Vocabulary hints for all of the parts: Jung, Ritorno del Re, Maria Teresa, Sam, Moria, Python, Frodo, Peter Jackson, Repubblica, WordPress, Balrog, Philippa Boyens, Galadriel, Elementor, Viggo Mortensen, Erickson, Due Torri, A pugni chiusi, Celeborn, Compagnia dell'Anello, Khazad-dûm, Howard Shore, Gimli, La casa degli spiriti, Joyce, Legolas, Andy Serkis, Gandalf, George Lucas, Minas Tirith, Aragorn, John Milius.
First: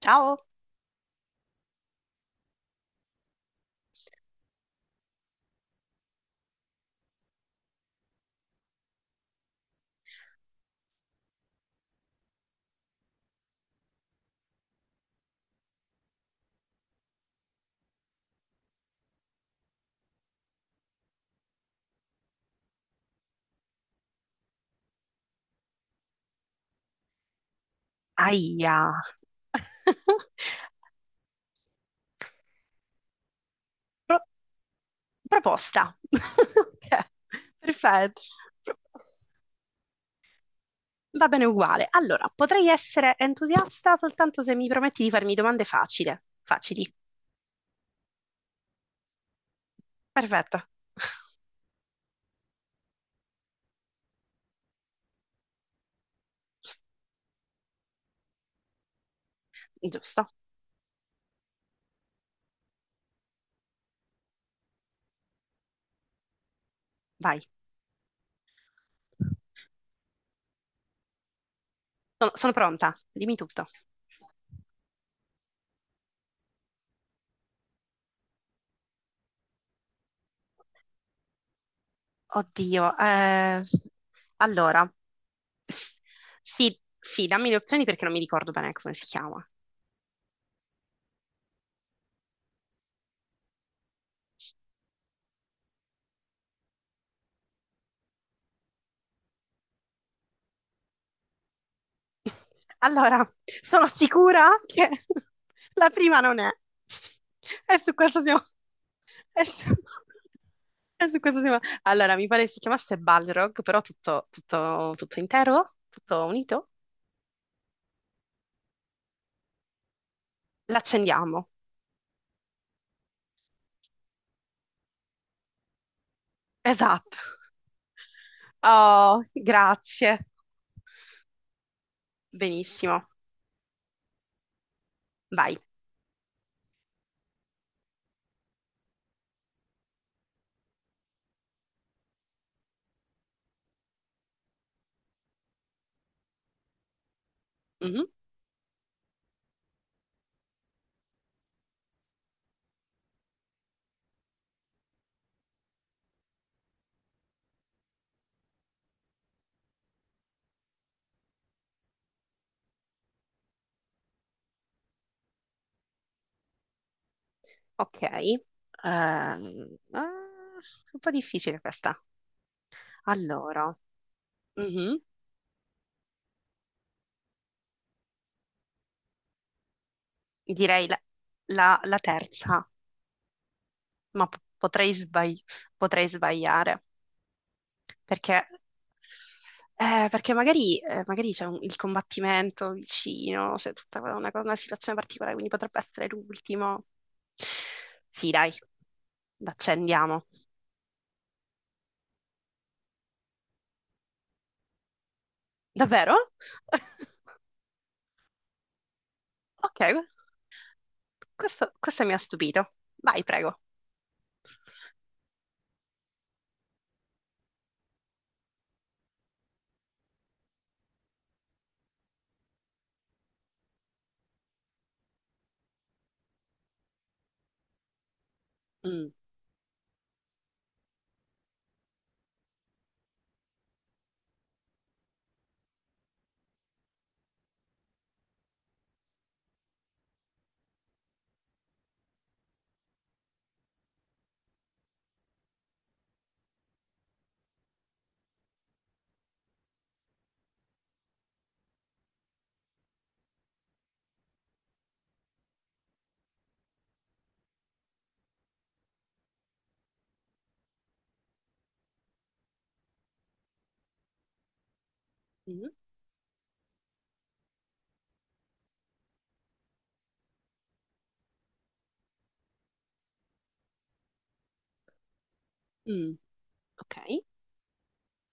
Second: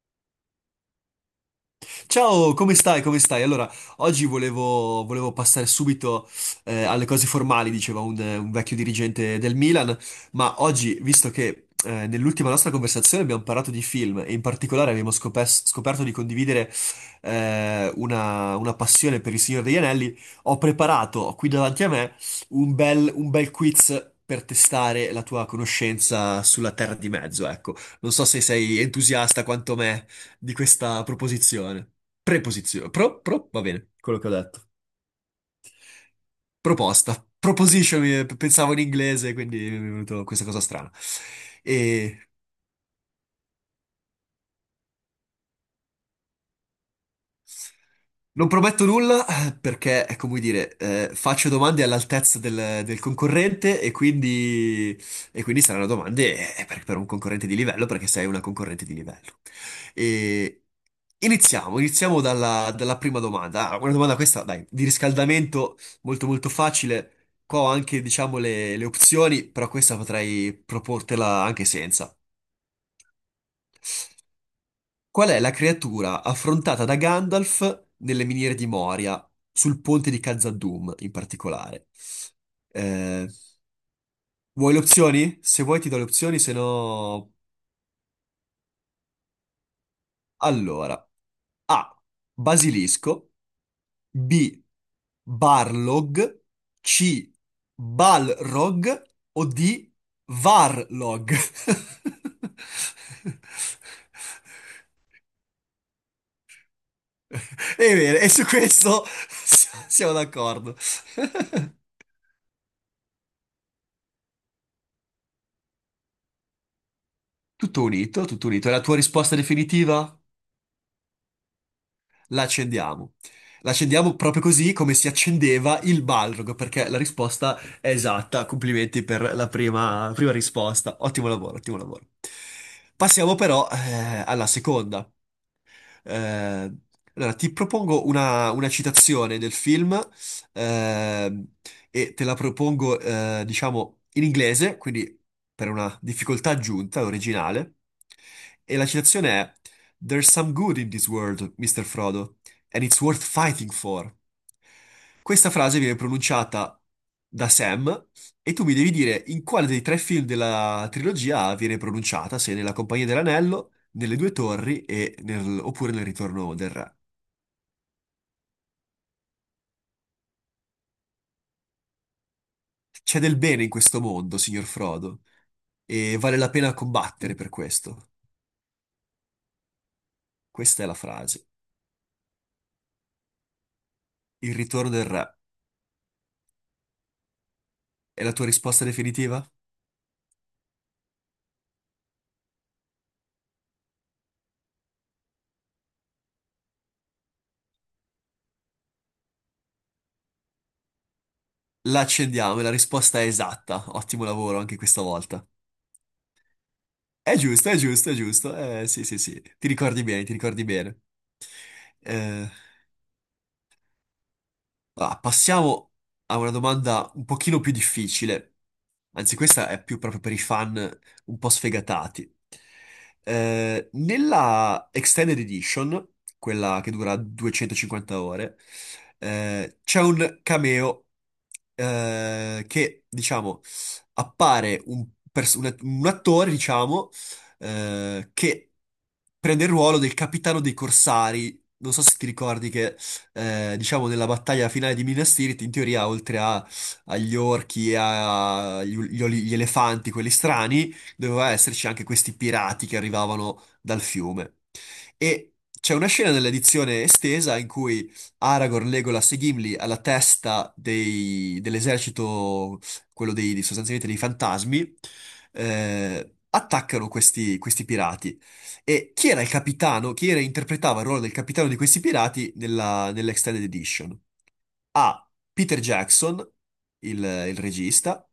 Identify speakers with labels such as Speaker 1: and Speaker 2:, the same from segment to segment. Speaker 1: Ciao.
Speaker 2: Ciao, come stai? Come stai? Allora, oggi volevo passare subito alle cose formali, diceva un vecchio dirigente del Milan, ma oggi, visto che nell'ultima nostra conversazione abbiamo parlato di film e in particolare abbiamo scoperto di condividere una passione per il Signore degli Anelli, ho preparato qui davanti a me un bel quiz per testare la tua conoscenza sulla Terra di Mezzo, ecco. Non so se
Speaker 1: Aia.
Speaker 2: sei entusiasta quanto me di questa proposizione. Preposizione. Pro, pro, va bene. Quello
Speaker 1: Pro-
Speaker 2: che ho detto.
Speaker 1: proposta. Ok,
Speaker 2: Proposta. Proposition,
Speaker 1: perfetto.
Speaker 2: pensavo
Speaker 1: Pro-
Speaker 2: in inglese, quindi mi è venuto questa cosa strana.
Speaker 1: Va bene uguale. Allora,
Speaker 2: E
Speaker 1: potrei essere entusiasta soltanto se mi prometti di farmi domande facili. Facili.
Speaker 2: non prometto nulla perché, è come
Speaker 1: Perfetto.
Speaker 2: dire, faccio domande all'altezza del concorrente e quindi saranno domande per un concorrente di livello perché sei una concorrente di livello.
Speaker 1: Giusto.
Speaker 2: E iniziamo dalla prima domanda. Una domanda questa, dai, di riscaldamento molto molto facile.
Speaker 1: Vai.
Speaker 2: Qua ho anche, diciamo, le opzioni, però questa potrei proportela anche senza.
Speaker 1: Sono pronta. Dimmi tutto.
Speaker 2: Qual è la creatura affrontata da Gandalf nelle miniere di Moria, sul ponte di Khazad-dûm in particolare?
Speaker 1: Oddio.
Speaker 2: Eh, Vuoi le
Speaker 1: Allora.
Speaker 2: opzioni? Se vuoi ti
Speaker 1: S-
Speaker 2: do le opzioni, se
Speaker 1: Sì, sì,
Speaker 2: no.
Speaker 1: dammi le opzioni perché non mi ricordo bene come si chiama.
Speaker 2: Allora, A. Basilisco, B. Barlog, C. Balrog o D. Varlog?
Speaker 1: Allora, sono sicura che la prima non è. E su
Speaker 2: È vero,
Speaker 1: questo
Speaker 2: e
Speaker 1: siamo...
Speaker 2: su questo,
Speaker 1: E su,
Speaker 2: siamo d'accordo.
Speaker 1: e su questo siamo... Allora, mi pare si chiamasse Balrog, però tutto intero, tutto unito.
Speaker 2: Tutto unito, tutto unito. È la tua risposta definitiva?
Speaker 1: L'accendiamo.
Speaker 2: La accendiamo. La accendiamo proprio così come si accendeva il Balrog, perché la
Speaker 1: Esatto.
Speaker 2: risposta è esatta. Complimenti
Speaker 1: Oh,
Speaker 2: per la prima,
Speaker 1: grazie.
Speaker 2: prima risposta. Ottimo lavoro, ottimo lavoro.
Speaker 1: Benissimo.
Speaker 2: Passiamo però alla seconda.
Speaker 1: Vai.
Speaker 2: Eh, allora, ti propongo una citazione del film, ehm, e te la propongo, diciamo, in inglese, quindi per una difficoltà aggiunta, originale.
Speaker 1: Mhm.
Speaker 2: E la citazione è: There's some good in this world, Mr. Frodo, and it's worth fighting for. Questa frase viene pronunciata da Sam e tu mi devi dire in quale dei tre film della trilogia viene pronunciata, se nella Compagnia dell'Anello, nelle Due Torri e oppure nel Ritorno del Re.
Speaker 1: Ok. Ehm, ah, un po' difficile questa.
Speaker 2: C'è del bene in
Speaker 1: Allora,
Speaker 2: questo mondo, signor
Speaker 1: mhm,
Speaker 2: Frodo, e vale la pena combattere per questo. Questa
Speaker 1: direi
Speaker 2: è la frase.
Speaker 1: la terza, ma
Speaker 2: Il Ritorno del Re.
Speaker 1: potrei sbagliare,
Speaker 2: È la
Speaker 1: perché
Speaker 2: tua risposta definitiva?
Speaker 1: magari c'è il combattimento vicino, c'è tutta una situazione particolare, quindi potrebbe essere l'ultimo. Sì, dai, l'accendiamo.
Speaker 2: La accendiamo, è la risposta è esatta. Ottimo lavoro anche questa volta.
Speaker 1: Davvero?
Speaker 2: È giusto, è giusto, è giusto. Sì, sì, sì. Ti
Speaker 1: Ok,
Speaker 2: ricordi bene, ti ricordi bene.
Speaker 1: questo mi ha
Speaker 2: Eh,
Speaker 1: stupito. Vai, prego.
Speaker 2: Allora, passiamo a una domanda un pochino più difficile, anzi questa è più proprio per i fan un po' sfegatati. Nella Extended Edition, quella che dura 250 ore,
Speaker 1: Mm,
Speaker 2: c'è un cameo che, diciamo, appare un attore, diciamo, che prende il ruolo del capitano dei corsari. Non so se ti ricordi che diciamo nella battaglia finale di Minas Tirith, in teoria oltre agli orchi e gli elefanti, quelli strani, doveva esserci anche questi pirati che arrivavano dal fiume. E c'è una scena nell'edizione estesa in cui Aragorn, Legolas e Gimli alla testa dell'esercito, quello dei, sostanzialmente dei fantasmi,
Speaker 1: mm,
Speaker 2: attaccano questi pirati. E chi era il capitano, chi era, interpretava il ruolo del capitano di questi pirati nell'Extended Edition? A. Peter
Speaker 1: mm,
Speaker 2: Jackson,
Speaker 1: ok.
Speaker 2: il regista.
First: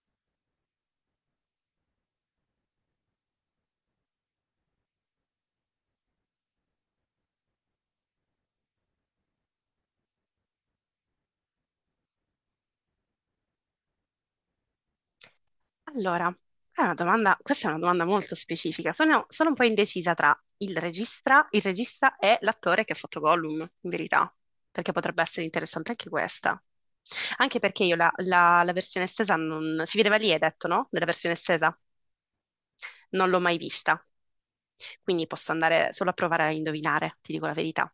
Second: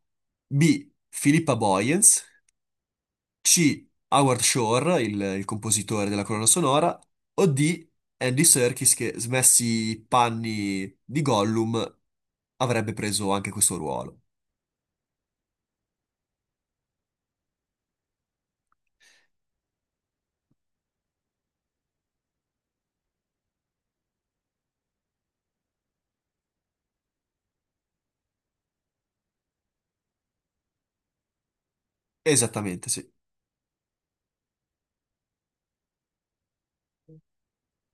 Speaker 2: B. Philippa Boyens. C. Howard Shore, il compositore della colonna sonora. O D. Andy Serkis, che smessi i panni di Gollum, avrebbe preso anche questo ruolo.
Speaker 1: Allora, è una domanda, questa è una domanda molto specifica. Sono un po' indecisa tra il regista e l'attore che ha fatto Gollum, in verità, perché potrebbe essere interessante anche questa. Anche perché io la versione estesa non... Si vedeva lì, hai detto, no? Nella versione estesa.
Speaker 2: Esattamente, sì.
Speaker 1: Non l'ho mai vista, quindi posso andare solo a provare a indovinare, ti dico la verità.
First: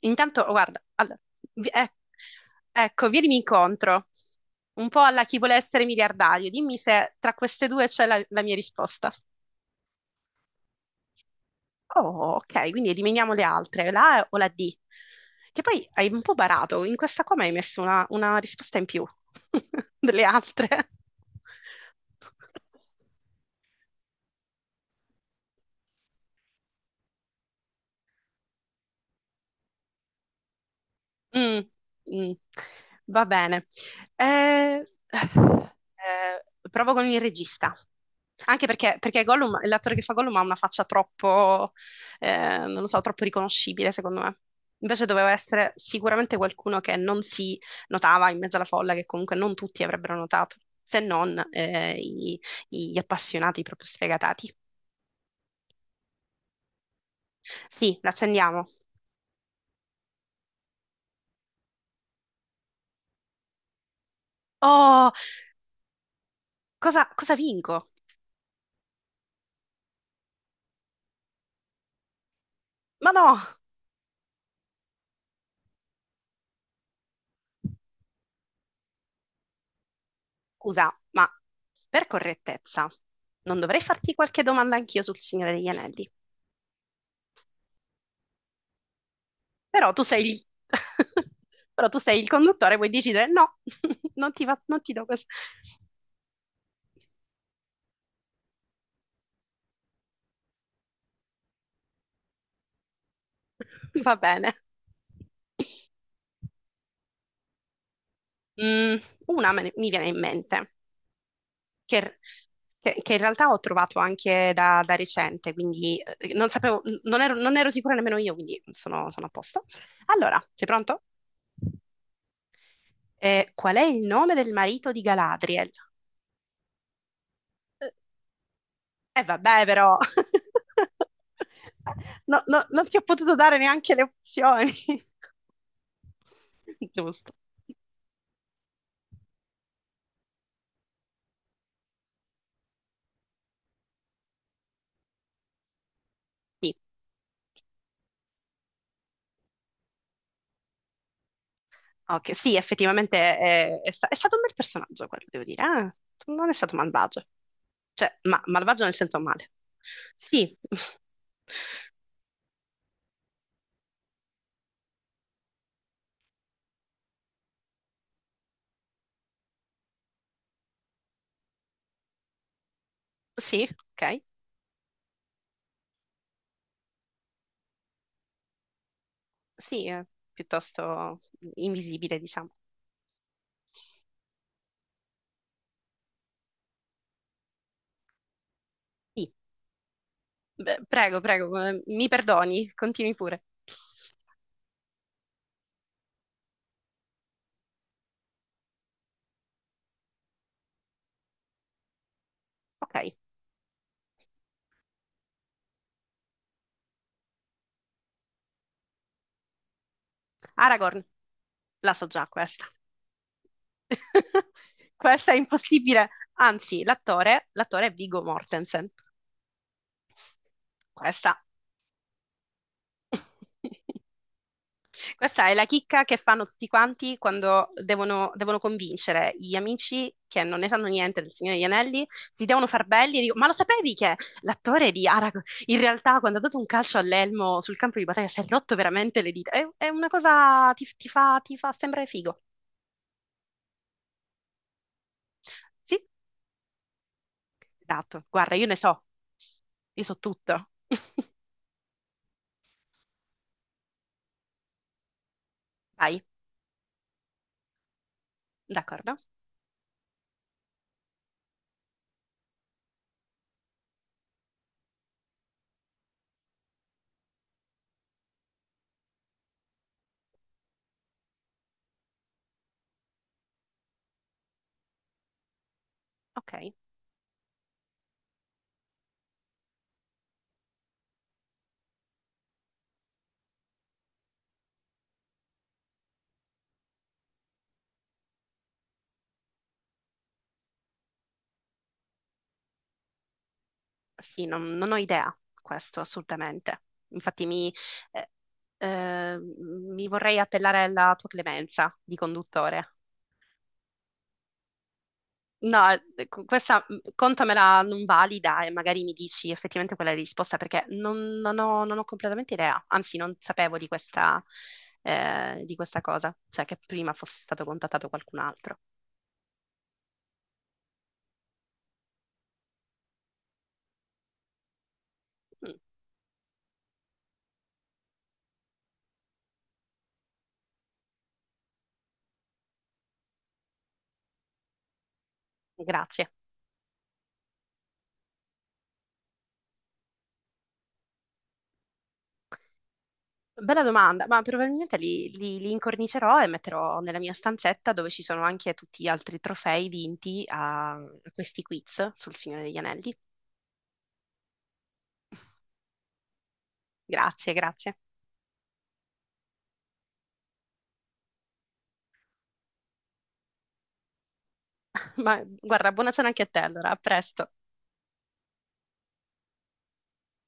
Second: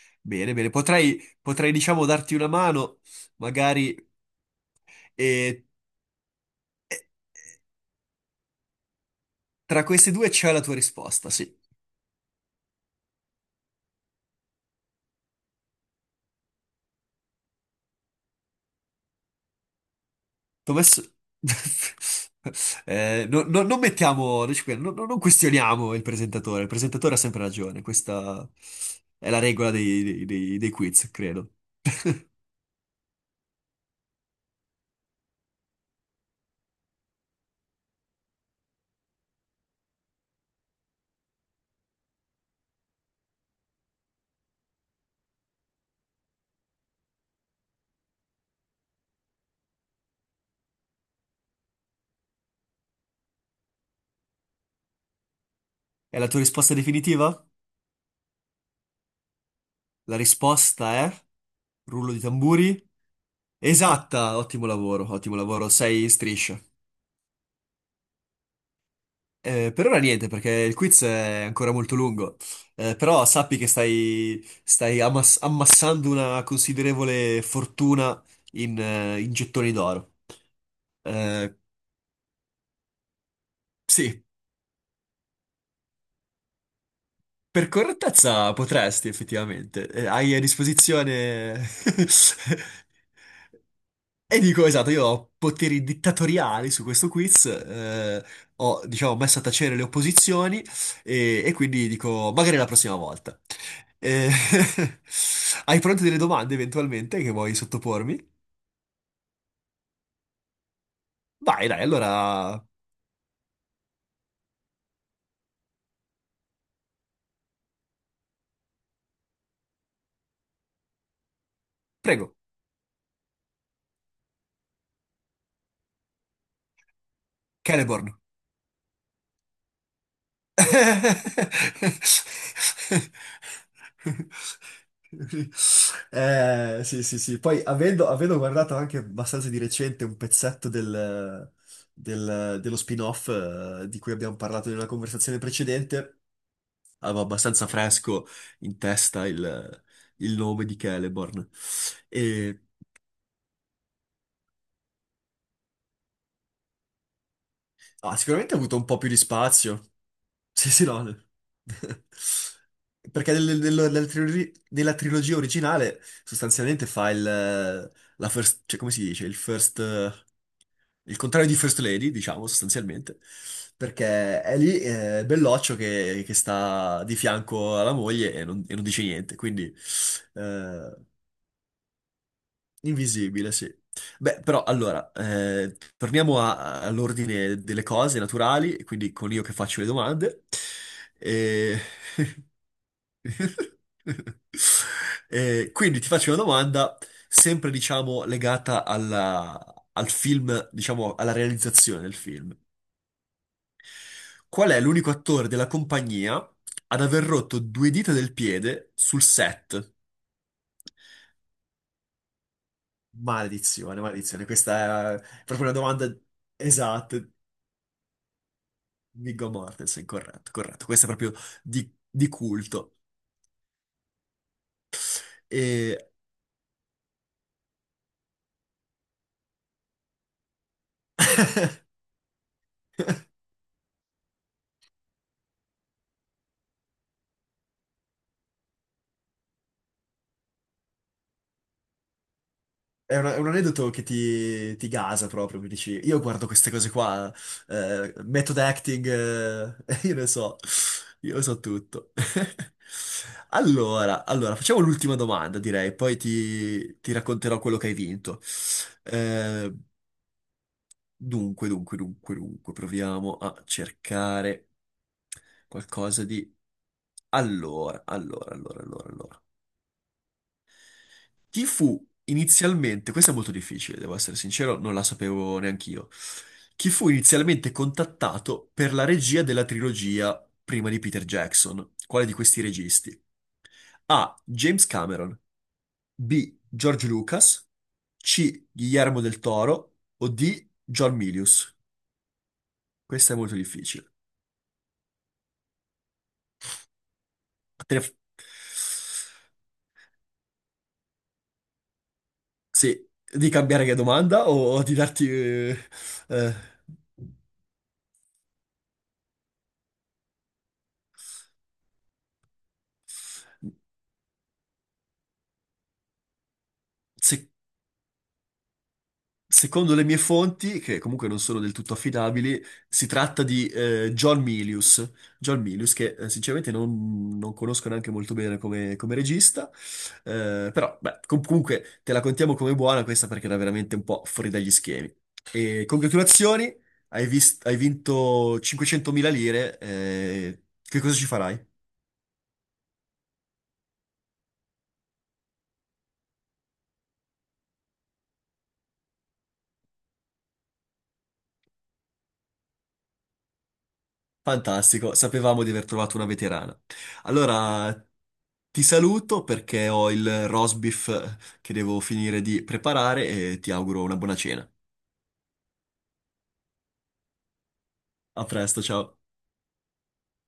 Speaker 1: Intanto, oh,
Speaker 2: Bene, bene.
Speaker 1: guarda, allora,
Speaker 2: Potrei,
Speaker 1: vi-
Speaker 2: potrei,
Speaker 1: eh,
Speaker 2: diciamo, darti una mano,
Speaker 1: ecco, vienimi
Speaker 2: magari.
Speaker 1: incontro, un po' alla chi vuole
Speaker 2: E...
Speaker 1: essere miliardario. Dimmi se tra queste due c'è la mia risposta.
Speaker 2: Tra questi due c'è la tua risposta, sì.
Speaker 1: Oh, ok, quindi eliminiamo le altre, la A o la D. Che poi hai un po' barato, in questa qua mi hai messo una risposta in più delle
Speaker 2: T'ho
Speaker 1: altre.
Speaker 2: messo- Non mettiamo, non, ci- non- non questioniamo il presentatore ha sempre ragione, questa è la regola dei quiz, credo.
Speaker 1: Mm, mm, va bene. Eh, eh, provo con il regista. Perché l'attore che fa Gollum ha una faccia troppo, non lo so, troppo riconoscibile, secondo me. Invece doveva essere sicuramente qualcuno che non si notava in mezzo alla folla, che comunque non tutti avrebbero notato, se non gli appassionati proprio sfegatati.
Speaker 2: È la tua risposta definitiva?
Speaker 1: Sì, l'accendiamo.
Speaker 2: La risposta è, rullo di tamburi, esatta. Ottimo lavoro,
Speaker 1: Oh,
Speaker 2: ottimo lavoro, sei in striscia.
Speaker 1: cosa vinco?
Speaker 2: Per ora niente, perché il quiz è ancora molto lungo.
Speaker 1: Ma
Speaker 2: Però
Speaker 1: no!
Speaker 2: sappi che stai ammassando una considerevole fortuna in gettoni d'oro.
Speaker 1: Scusa, ma
Speaker 2: Eh,
Speaker 1: per correttezza, non dovrei farti
Speaker 2: sì,
Speaker 1: qualche domanda anch'io sul Signore degli Anelli,
Speaker 2: per correttezza potresti effettivamente.
Speaker 1: però tu sei
Speaker 2: Hai a
Speaker 1: il,
Speaker 2: disposizione.
Speaker 1: però tu sei il conduttore, puoi decidere no,
Speaker 2: E dico,
Speaker 1: non
Speaker 2: esatto,
Speaker 1: ti do
Speaker 2: io
Speaker 1: questo.
Speaker 2: ho poteri dittatoriali su questo quiz, ho, diciamo, messo a tacere le opposizioni e quindi dico, magari la prossima volta.
Speaker 1: Va
Speaker 2: Eh,
Speaker 1: bene.
Speaker 2: Hai pronte delle domande eventualmente che vuoi sottopormi?
Speaker 1: Mm, una mi viene in mente,
Speaker 2: Vai, dai,
Speaker 1: che,
Speaker 2: allora,
Speaker 1: che in realtà ho trovato anche da recente, quindi non sapevo, non ero sicura nemmeno io, quindi sono a posto. Allora, sei pronto?
Speaker 2: prego,
Speaker 1: Qual è il nome del marito di Galadriel?
Speaker 2: Celeborn.
Speaker 1: E vabbè, però no, no, non ti ho potuto dare neanche le opzioni.
Speaker 2: Sì, sì,
Speaker 1: Giusto.
Speaker 2: sì. Poi avendo guardato anche abbastanza di recente un pezzetto dello spin-off di cui abbiamo parlato in una conversazione precedente,
Speaker 1: Sì,
Speaker 2: avevo abbastanza fresco in testa il nome di Celeborn.
Speaker 1: ok, sì,
Speaker 2: E
Speaker 1: effettivamente è stato un bel personaggio quello, devo dire. Eh. Non è stato malvagio. Cioè,
Speaker 2: Sicuramente ha avuto
Speaker 1: malvagio
Speaker 2: un
Speaker 1: nel
Speaker 2: po' più di
Speaker 1: senso male.
Speaker 2: spazio.
Speaker 1: Sì,
Speaker 2: Sì, sì, no. Perché nella trilogia originale sostanzialmente fa il, la first, cioè come si dice? Il first, il contrario di First Lady, diciamo, sostanzialmente.
Speaker 1: sì, ok.
Speaker 2: Perché è lì belloccio che sta di fianco alla moglie e non dice niente. Quindi,
Speaker 1: Sì, è
Speaker 2: eh,
Speaker 1: piuttosto invisibile, diciamo.
Speaker 2: invisibile, sì. Beh, però allora, torniamo all'ordine delle cose naturali, quindi
Speaker 1: Sì.
Speaker 2: con io che faccio le domande.
Speaker 1: Beh, prego,
Speaker 2: E...
Speaker 1: mi perdoni, continui pure.
Speaker 2: E quindi ti faccio una domanda, sempre diciamo legata al film, diciamo alla realizzazione del film.
Speaker 1: Ok,
Speaker 2: Qual è l'unico attore della compagnia ad aver rotto due dita del piede sul set?
Speaker 1: Aragorn, la so già questa.
Speaker 2: Maledizione, maledizione, questa è
Speaker 1: Questa è
Speaker 2: proprio una domanda
Speaker 1: impossibile. Anzi,
Speaker 2: esatta,
Speaker 1: l'attore è Viggo Mortensen.
Speaker 2: Viggo Mortensen, corretto, corretto, questa è proprio
Speaker 1: Questa.
Speaker 2: di culto.
Speaker 1: Questa è la
Speaker 2: E
Speaker 1: chicca che fanno tutti quanti quando devono, devono convincere gli amici che non ne sanno niente del Signore degli Anelli, si devono far belli e dico, ma lo sapevi che l'attore di Aragorn in realtà quando ha dato un calcio all'elmo sul campo di battaglia si è rotto veramente le dita? È una cosa, ti fa sembrare figo.
Speaker 2: è, è un aneddoto che ti gasa proprio, mi dici,
Speaker 1: Sì,
Speaker 2: io guardo queste cose qua,
Speaker 1: esatto, guarda,
Speaker 2: method
Speaker 1: io ne so,
Speaker 2: acting,
Speaker 1: io so tutto.
Speaker 2: io ne so tutto. Allora, allora, facciamo l'ultima domanda, direi, poi
Speaker 1: Vai.
Speaker 2: ti racconterò quello che hai vinto.
Speaker 1: D'accordo?
Speaker 2: Eh, Dunque, dunque, dunque, dunque, proviamo a cercare qualcosa di. Allora, allora, allora, allora, allora. Chi fu inizialmente, questo è molto difficile, devo essere sincero, non la sapevo neanch'io.
Speaker 1: Ok.
Speaker 2: Chi fu inizialmente contattato per la regia della trilogia prima di Peter Jackson? Quale di questi registi? A. James Cameron, B. George Lucas, C. Guillermo del Toro o D. John Milius? Questa è molto difficile.
Speaker 1: Sì, non ho idea, questo assolutamente. Infatti mi,
Speaker 2: Te ne f-
Speaker 1: eh, mi vorrei appellare alla tua clemenza di conduttore.
Speaker 2: Sì, di cambiare che domanda o di darti.
Speaker 1: No,
Speaker 2: Eh,
Speaker 1: questa mm, contamela non valida e magari mi dici effettivamente qual è la risposta perché non ho, non ho completamente idea, anzi non sapevo di questa cosa, cioè che prima fosse
Speaker 2: se-
Speaker 1: stato contattato qualcun altro.
Speaker 2: Secondo le mie fonti, che comunque non sono del tutto affidabili, si tratta di John Milius. John
Speaker 1: Mm,
Speaker 2: Milius, che sinceramente non conosco neanche molto bene come regista, però beh, comunque te la contiamo come buona questa perché era veramente un po' fuori dagli schemi. E
Speaker 1: grazie.
Speaker 2: congratulazioni, hai vinto 500.000 lire, che cosa ci farai?
Speaker 1: Bella domanda, ma probabilmente li incornicerò e metterò nella mia stanzetta dove ci sono anche tutti gli altri trofei vinti a a questi quiz sul Signore degli Anelli.
Speaker 2: Fantastico, sapevamo di aver trovato una veterana.
Speaker 1: Grazie,
Speaker 2: Allora,
Speaker 1: grazie.
Speaker 2: ti saluto perché ho il roast beef che devo finire di preparare e ti auguro una buona cena.
Speaker 1: Ma guarda, buona cena anche a te allora, a presto.
Speaker 2: A presto, ciao.